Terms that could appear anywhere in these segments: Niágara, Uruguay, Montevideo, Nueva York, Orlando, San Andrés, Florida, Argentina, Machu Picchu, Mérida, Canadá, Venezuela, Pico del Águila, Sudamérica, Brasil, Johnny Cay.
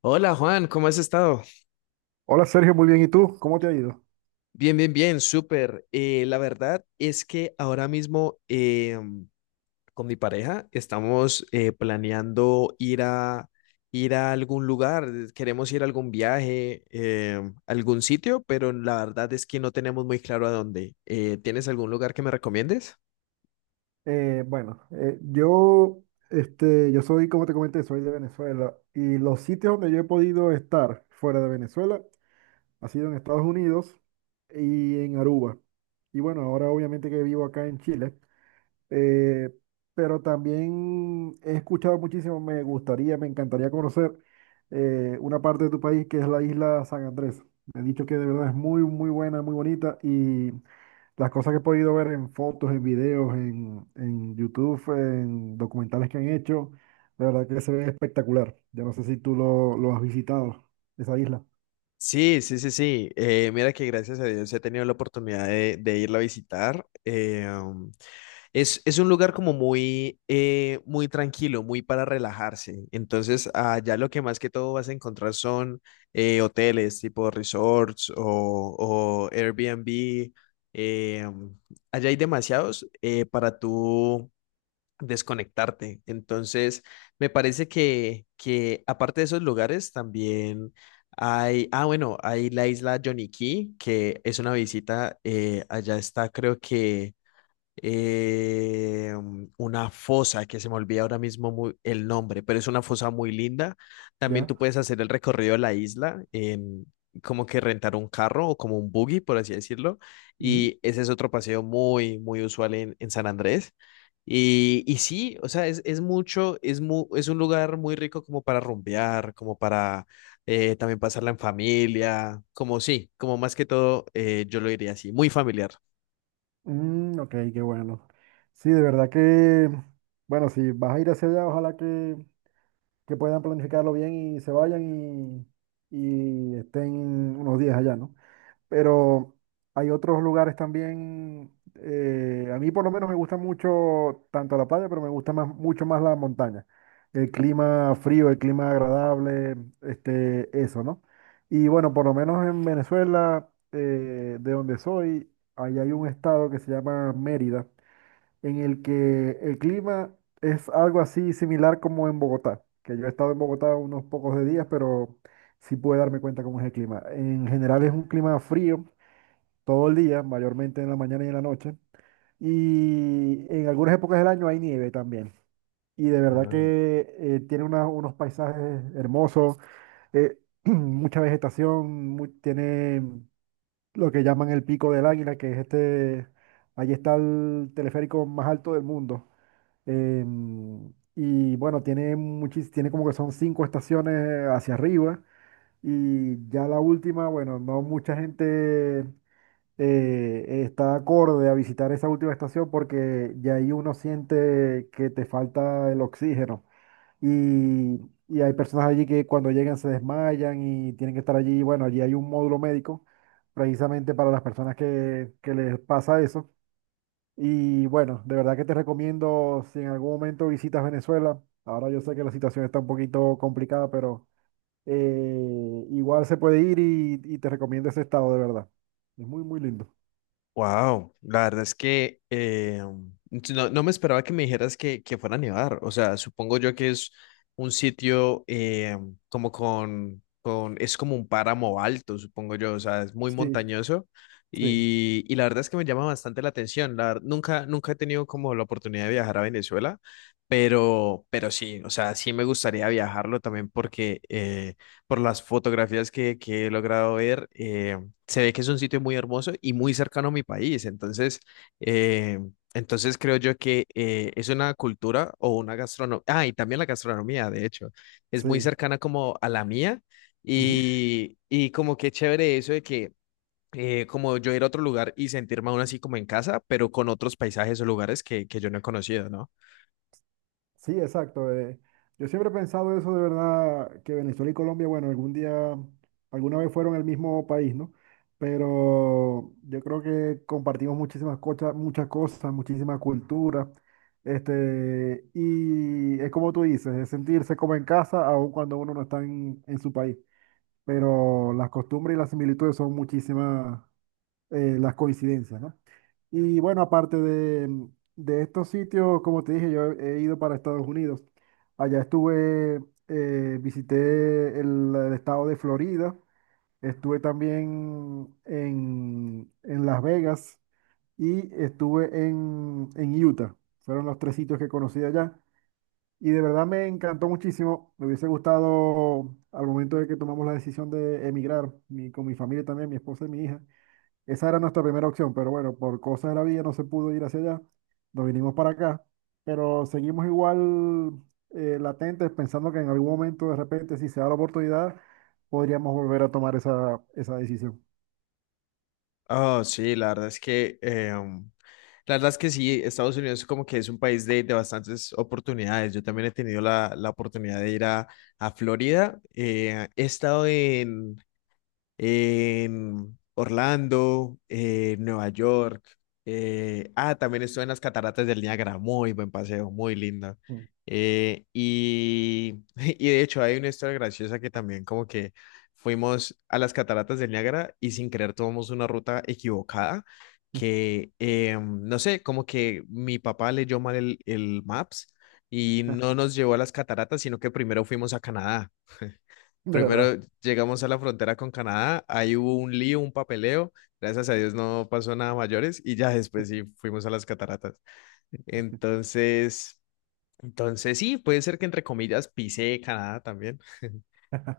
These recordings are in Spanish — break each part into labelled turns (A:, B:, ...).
A: Hola Juan, ¿cómo has estado?
B: Hola Sergio, muy bien. ¿Y tú? ¿Cómo te ha ido?
A: Bien, bien, bien, súper. La verdad es que ahora mismo con mi pareja estamos planeando ir a algún lugar, queremos ir a algún viaje, algún sitio, pero la verdad es que no tenemos muy claro a dónde. ¿tienes algún lugar que me recomiendes?
B: Bueno, yo soy, como te comenté, soy de Venezuela y los sitios donde yo he podido estar fuera de Venezuela ha sido en Estados Unidos y en Aruba. Y bueno, ahora obviamente que vivo acá en Chile, eh, pero también he escuchado muchísimo, me gustaría, me encantaría conocer una parte de tu país que es la isla San Andrés. Me han dicho que de verdad es muy, muy buena, muy bonita. Las cosas que he podido ver en fotos, en videos, en YouTube, en documentales que han hecho, la verdad que se ve espectacular. Yo no sé si tú lo has visitado, esa isla,
A: Sí, sí, sí, sí. Mira que gracias a Dios he tenido la oportunidad de irla a visitar. Es un lugar como muy tranquilo, muy para relajarse. Entonces, allá lo que más que todo vas a encontrar son hoteles tipo resorts o Airbnb. eh, Allá hay demasiados para tú desconectarte. Entonces, me parece que aparte de esos lugares, también hay la isla Johnny Cay, que es una visita, allá está, creo que una fosa que se me olvida ahora mismo el nombre, pero es una fosa muy linda. También tú
B: ¿ya?
A: puedes hacer el recorrido de la isla en como que rentar un carro o como un buggy, por así decirlo.
B: Ujú.
A: Y ese es otro paseo muy, muy usual en San Andrés. Y sí, o sea, es mucho, es un lugar muy rico como para rumbear, como para también pasarla en familia, como sí, como más que todo, yo lo diría así, muy familiar.
B: Mm, ok, qué bueno. Sí, de verdad que, bueno, si vas a ir hacia allá, ojalá que puedan planificarlo bien y se vayan y estén unos días allá, ¿no? Pero hay otros lugares también. A mí por lo menos me gusta mucho tanto la playa, pero me gusta más, mucho más la montaña. El clima frío, el clima agradable, este, eso, ¿no? Y bueno, por lo menos en Venezuela, de donde soy, ahí hay un estado que se llama Mérida, en el que el clima es algo así similar como en Bogotá, que yo he estado en Bogotá unos pocos de días, pero sí pude darme cuenta cómo es el clima. En general es un clima frío todo el día, mayormente en la mañana y en la noche. Y en algunas épocas del año hay nieve también. Y de verdad
A: Ah.
B: que tiene unos paisajes hermosos, eh, mucha vegetación, tiene lo que llaman el Pico del Águila, que es este, allí está el teleférico más alto del mundo. Y bueno, tiene como que son 5 estaciones hacia arriba. Y ya la última, bueno, no mucha gente está acorde a visitar esa última estación porque ya ahí uno siente que te falta el oxígeno. Y, y hay personas allí que cuando llegan se desmayan y tienen que estar allí. Bueno, allí hay un módulo médico precisamente para las personas que les pasa eso. Y bueno, de verdad que te recomiendo si en algún momento visitas Venezuela. Ahora yo sé que la situación está un poquito complicada, pero eh, igual se puede ir y te recomiendo ese estado, de verdad. Es muy, muy lindo.
A: Wow, la verdad es que si no me esperaba que me dijeras que fuera a nevar. O sea, supongo yo que es un sitio como con, es como un páramo alto, supongo yo. O sea, es muy
B: Sí.
A: montañoso
B: Sí,
A: y la verdad es que me llama bastante la atención. Nunca, nunca he tenido como la oportunidad de viajar a Venezuela, pero sí, o sea, sí me gustaría viajarlo también porque por las fotografías que he logrado ver. Se ve que es un sitio muy hermoso y muy cercano a mi país. Entonces, eh, entonces creo yo que es una cultura o una gastronomía. Ah, y también la gastronomía, de hecho, es muy
B: sí.
A: cercana como a la mía.
B: Ujú.
A: Y como que chévere eso de que como yo ir a otro lugar y sentirme aún así como en casa, pero con otros paisajes o lugares que yo no he conocido, ¿no?
B: Sí, exacto. Yo siempre he pensado eso de verdad, que Venezuela y Colombia, bueno, algún día, alguna vez fueron el mismo país, ¿no? Pero yo creo que compartimos muchísimas cosas, muchas cosas, muchísima cultura. Este, y es como tú dices, es sentirse como en casa, aun cuando uno no está en su país. Pero las costumbres y las similitudes son muchísimas, las coincidencias, ¿no? Y bueno, aparte de estos sitios, como te dije, yo he ido para Estados Unidos. Allá estuve, visité el estado de Florida, estuve también en Las Vegas y estuve en Utah. Fueron los tres sitios que conocí allá. Y de verdad me encantó muchísimo. Me hubiese gustado al momento de que tomamos la decisión de emigrar, con mi familia también, mi esposa y mi hija. Esa era nuestra primera opción, pero bueno, por cosas de la vida no se pudo ir hacia allá. Nos vinimos para acá, pero seguimos igual latentes, pensando que en algún momento, de repente, si se da la oportunidad, podríamos volver a tomar esa, esa decisión.
A: Oh, sí, la verdad es que la verdad es que sí, Estados Unidos como que es un país de bastantes oportunidades. Yo también he tenido la oportunidad a Florida. He estado en Orlando, Nueva York. También estuve en las cataratas del Niágara, muy buen paseo, muy lindo.
B: Mm.
A: De hecho hay una historia graciosa que también como que fuimos a las cataratas del Niágara y sin querer tomamos una ruta equivocada no sé, como que mi papá leyó mal el Maps y no nos llevó a las cataratas, sino que primero fuimos a Canadá.
B: De verdad,
A: Primero llegamos a la frontera con Canadá, ahí hubo un lío, un papeleo, gracias a Dios no pasó nada mayores y ya después sí fuimos a las cataratas. Entonces, entonces sí, puede ser que entre comillas pisé Canadá también.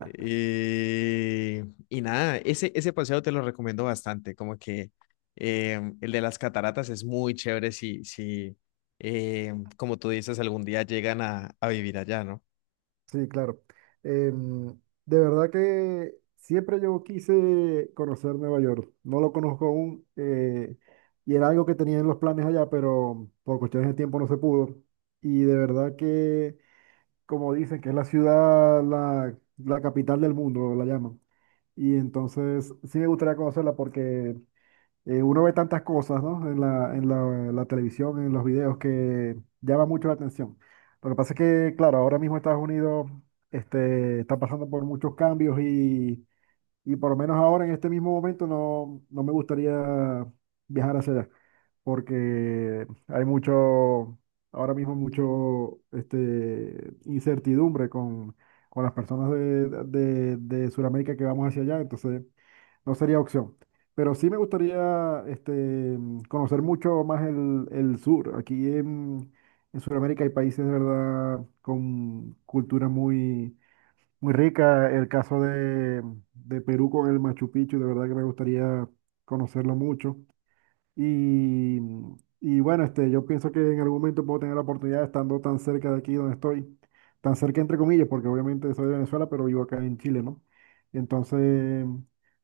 A: Y, y nada, ese paseo te lo recomiendo bastante, como que el de las cataratas es muy chévere si como tú dices, algún día llegan a vivir allá, ¿no?
B: sí, claro. Em, de verdad que siempre yo quise conocer Nueva York. No lo conozco aún, y era algo que tenía en los planes allá, pero por cuestiones de tiempo no se pudo. Y de verdad que como dicen, que es la ciudad, la capital del mundo, la llaman. Y entonces sí me gustaría conocerla porque uno ve tantas cosas, ¿no? En la, en la, en la televisión, en los videos, que llama mucho la atención. Lo que pasa es que, claro, ahora mismo Estados Unidos este, está pasando por muchos cambios y por lo menos ahora, en este mismo momento, no, no me gustaría viajar hacia allá, porque hay mucho, ahora mismo mucho, este, incertidumbre con las personas de Sudamérica que vamos hacia allá, entonces no sería opción. Pero sí me gustaría, este, conocer mucho más el sur. Aquí en Sudamérica hay países, de verdad, con culturas muy muy rica el caso de Perú con el Machu Picchu, de verdad que me gustaría conocerlo mucho. Y, y bueno, este, yo pienso que en algún momento puedo tener la oportunidad, estando tan cerca de aquí donde estoy, tan cerca entre comillas, porque obviamente soy de Venezuela, pero vivo acá en Chile, ¿no? Entonces,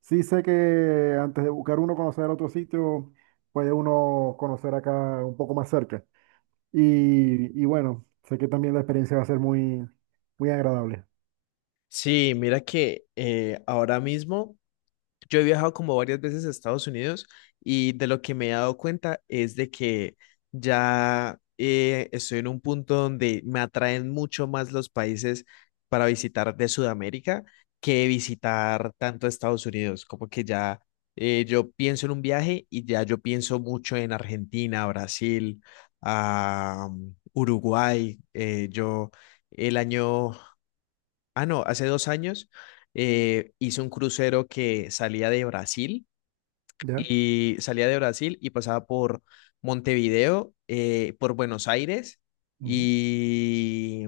B: sí sé que antes de buscar uno conocer otro sitio, puede uno conocer acá un poco más cerca. Y bueno, sé que también la experiencia va a ser muy, muy agradable.
A: Sí, mira que ahora mismo. Yo he viajado como varias veces a Estados Unidos y de lo que me he dado cuenta es de que ya estoy en un punto donde me atraen mucho más los países para visitar de Sudamérica que visitar tanto Estados Unidos. Como que ya yo pienso en un viaje y ya yo pienso mucho en Argentina, Brasil, ah, Uruguay. Yo el año. Ah, no, hace dos años hice un crucero que salía de Brasil
B: ¿Ya?
A: y salía de Brasil y pasaba por Montevideo, por Buenos Aires
B: Ujú.
A: y,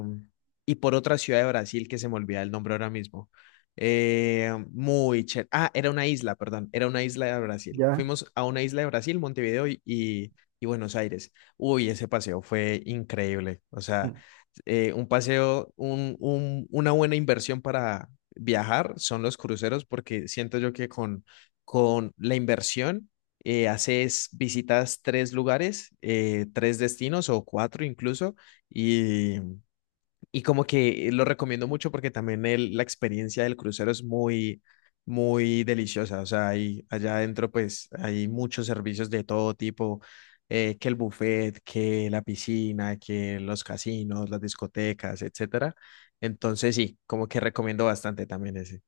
A: y por otra ciudad de Brasil que se me olvida el nombre ahora mismo. Muy chévere. Ah, era una isla, perdón, era una isla de Brasil.
B: Ya.
A: Fuimos a una isla de Brasil, Montevideo y Buenos Aires. Uy, ese paseo fue increíble. O sea,
B: Mm.
A: un paseo, una buena inversión para viajar son los cruceros porque siento yo que con la inversión, haces visitas tres lugares, tres destinos o cuatro incluso, y, y como que lo recomiendo mucho porque también la experiencia del crucero es muy, muy deliciosa. O sea, hay, allá adentro pues hay muchos servicios de todo tipo, que el buffet, que la piscina, que los casinos, las discotecas, etcétera. Entonces sí, como que recomiendo bastante también ese.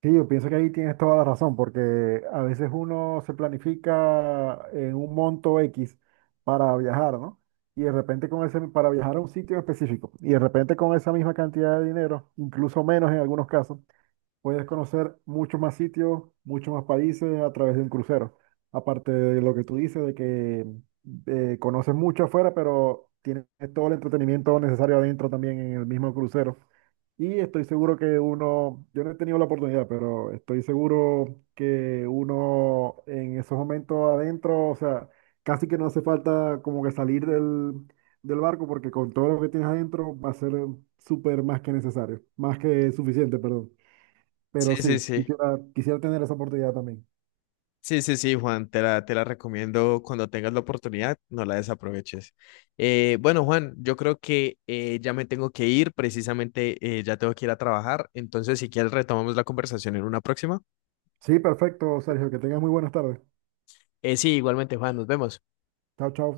B: Sí, yo pienso que ahí tienes toda la razón, porque a veces uno se planifica en un monto X para viajar, ¿no? Y de repente con ese, para viajar a un sitio específico, y de repente con esa misma cantidad de dinero, incluso menos en algunos casos, puedes conocer muchos más sitios, muchos más países a través de un crucero. Aparte de lo que tú dices, de que conoces mucho afuera, pero tienes todo el entretenimiento necesario adentro también en el mismo crucero. Y estoy seguro que uno, yo no he tenido la oportunidad, pero estoy seguro que uno en esos momentos adentro, o sea, casi que no hace falta como que salir del, del barco, porque con todo lo que tienes adentro va a ser súper más que necesario, más que suficiente, perdón. Pero
A: Sí, sí,
B: sí,
A: sí.
B: quisiera, quisiera tener esa oportunidad también.
A: Sí, sí, sí, Juan, te la recomiendo cuando tengas la oportunidad, no la desaproveches. Bueno, Juan, yo creo que ya me tengo que ir, precisamente ya tengo que ir a trabajar, entonces si quieres retomamos la conversación en una próxima.
B: Sí, perfecto, Sergio, que tengas muy buenas tardes.
A: Sí, igualmente, Juan, nos vemos.
B: Chao, chao.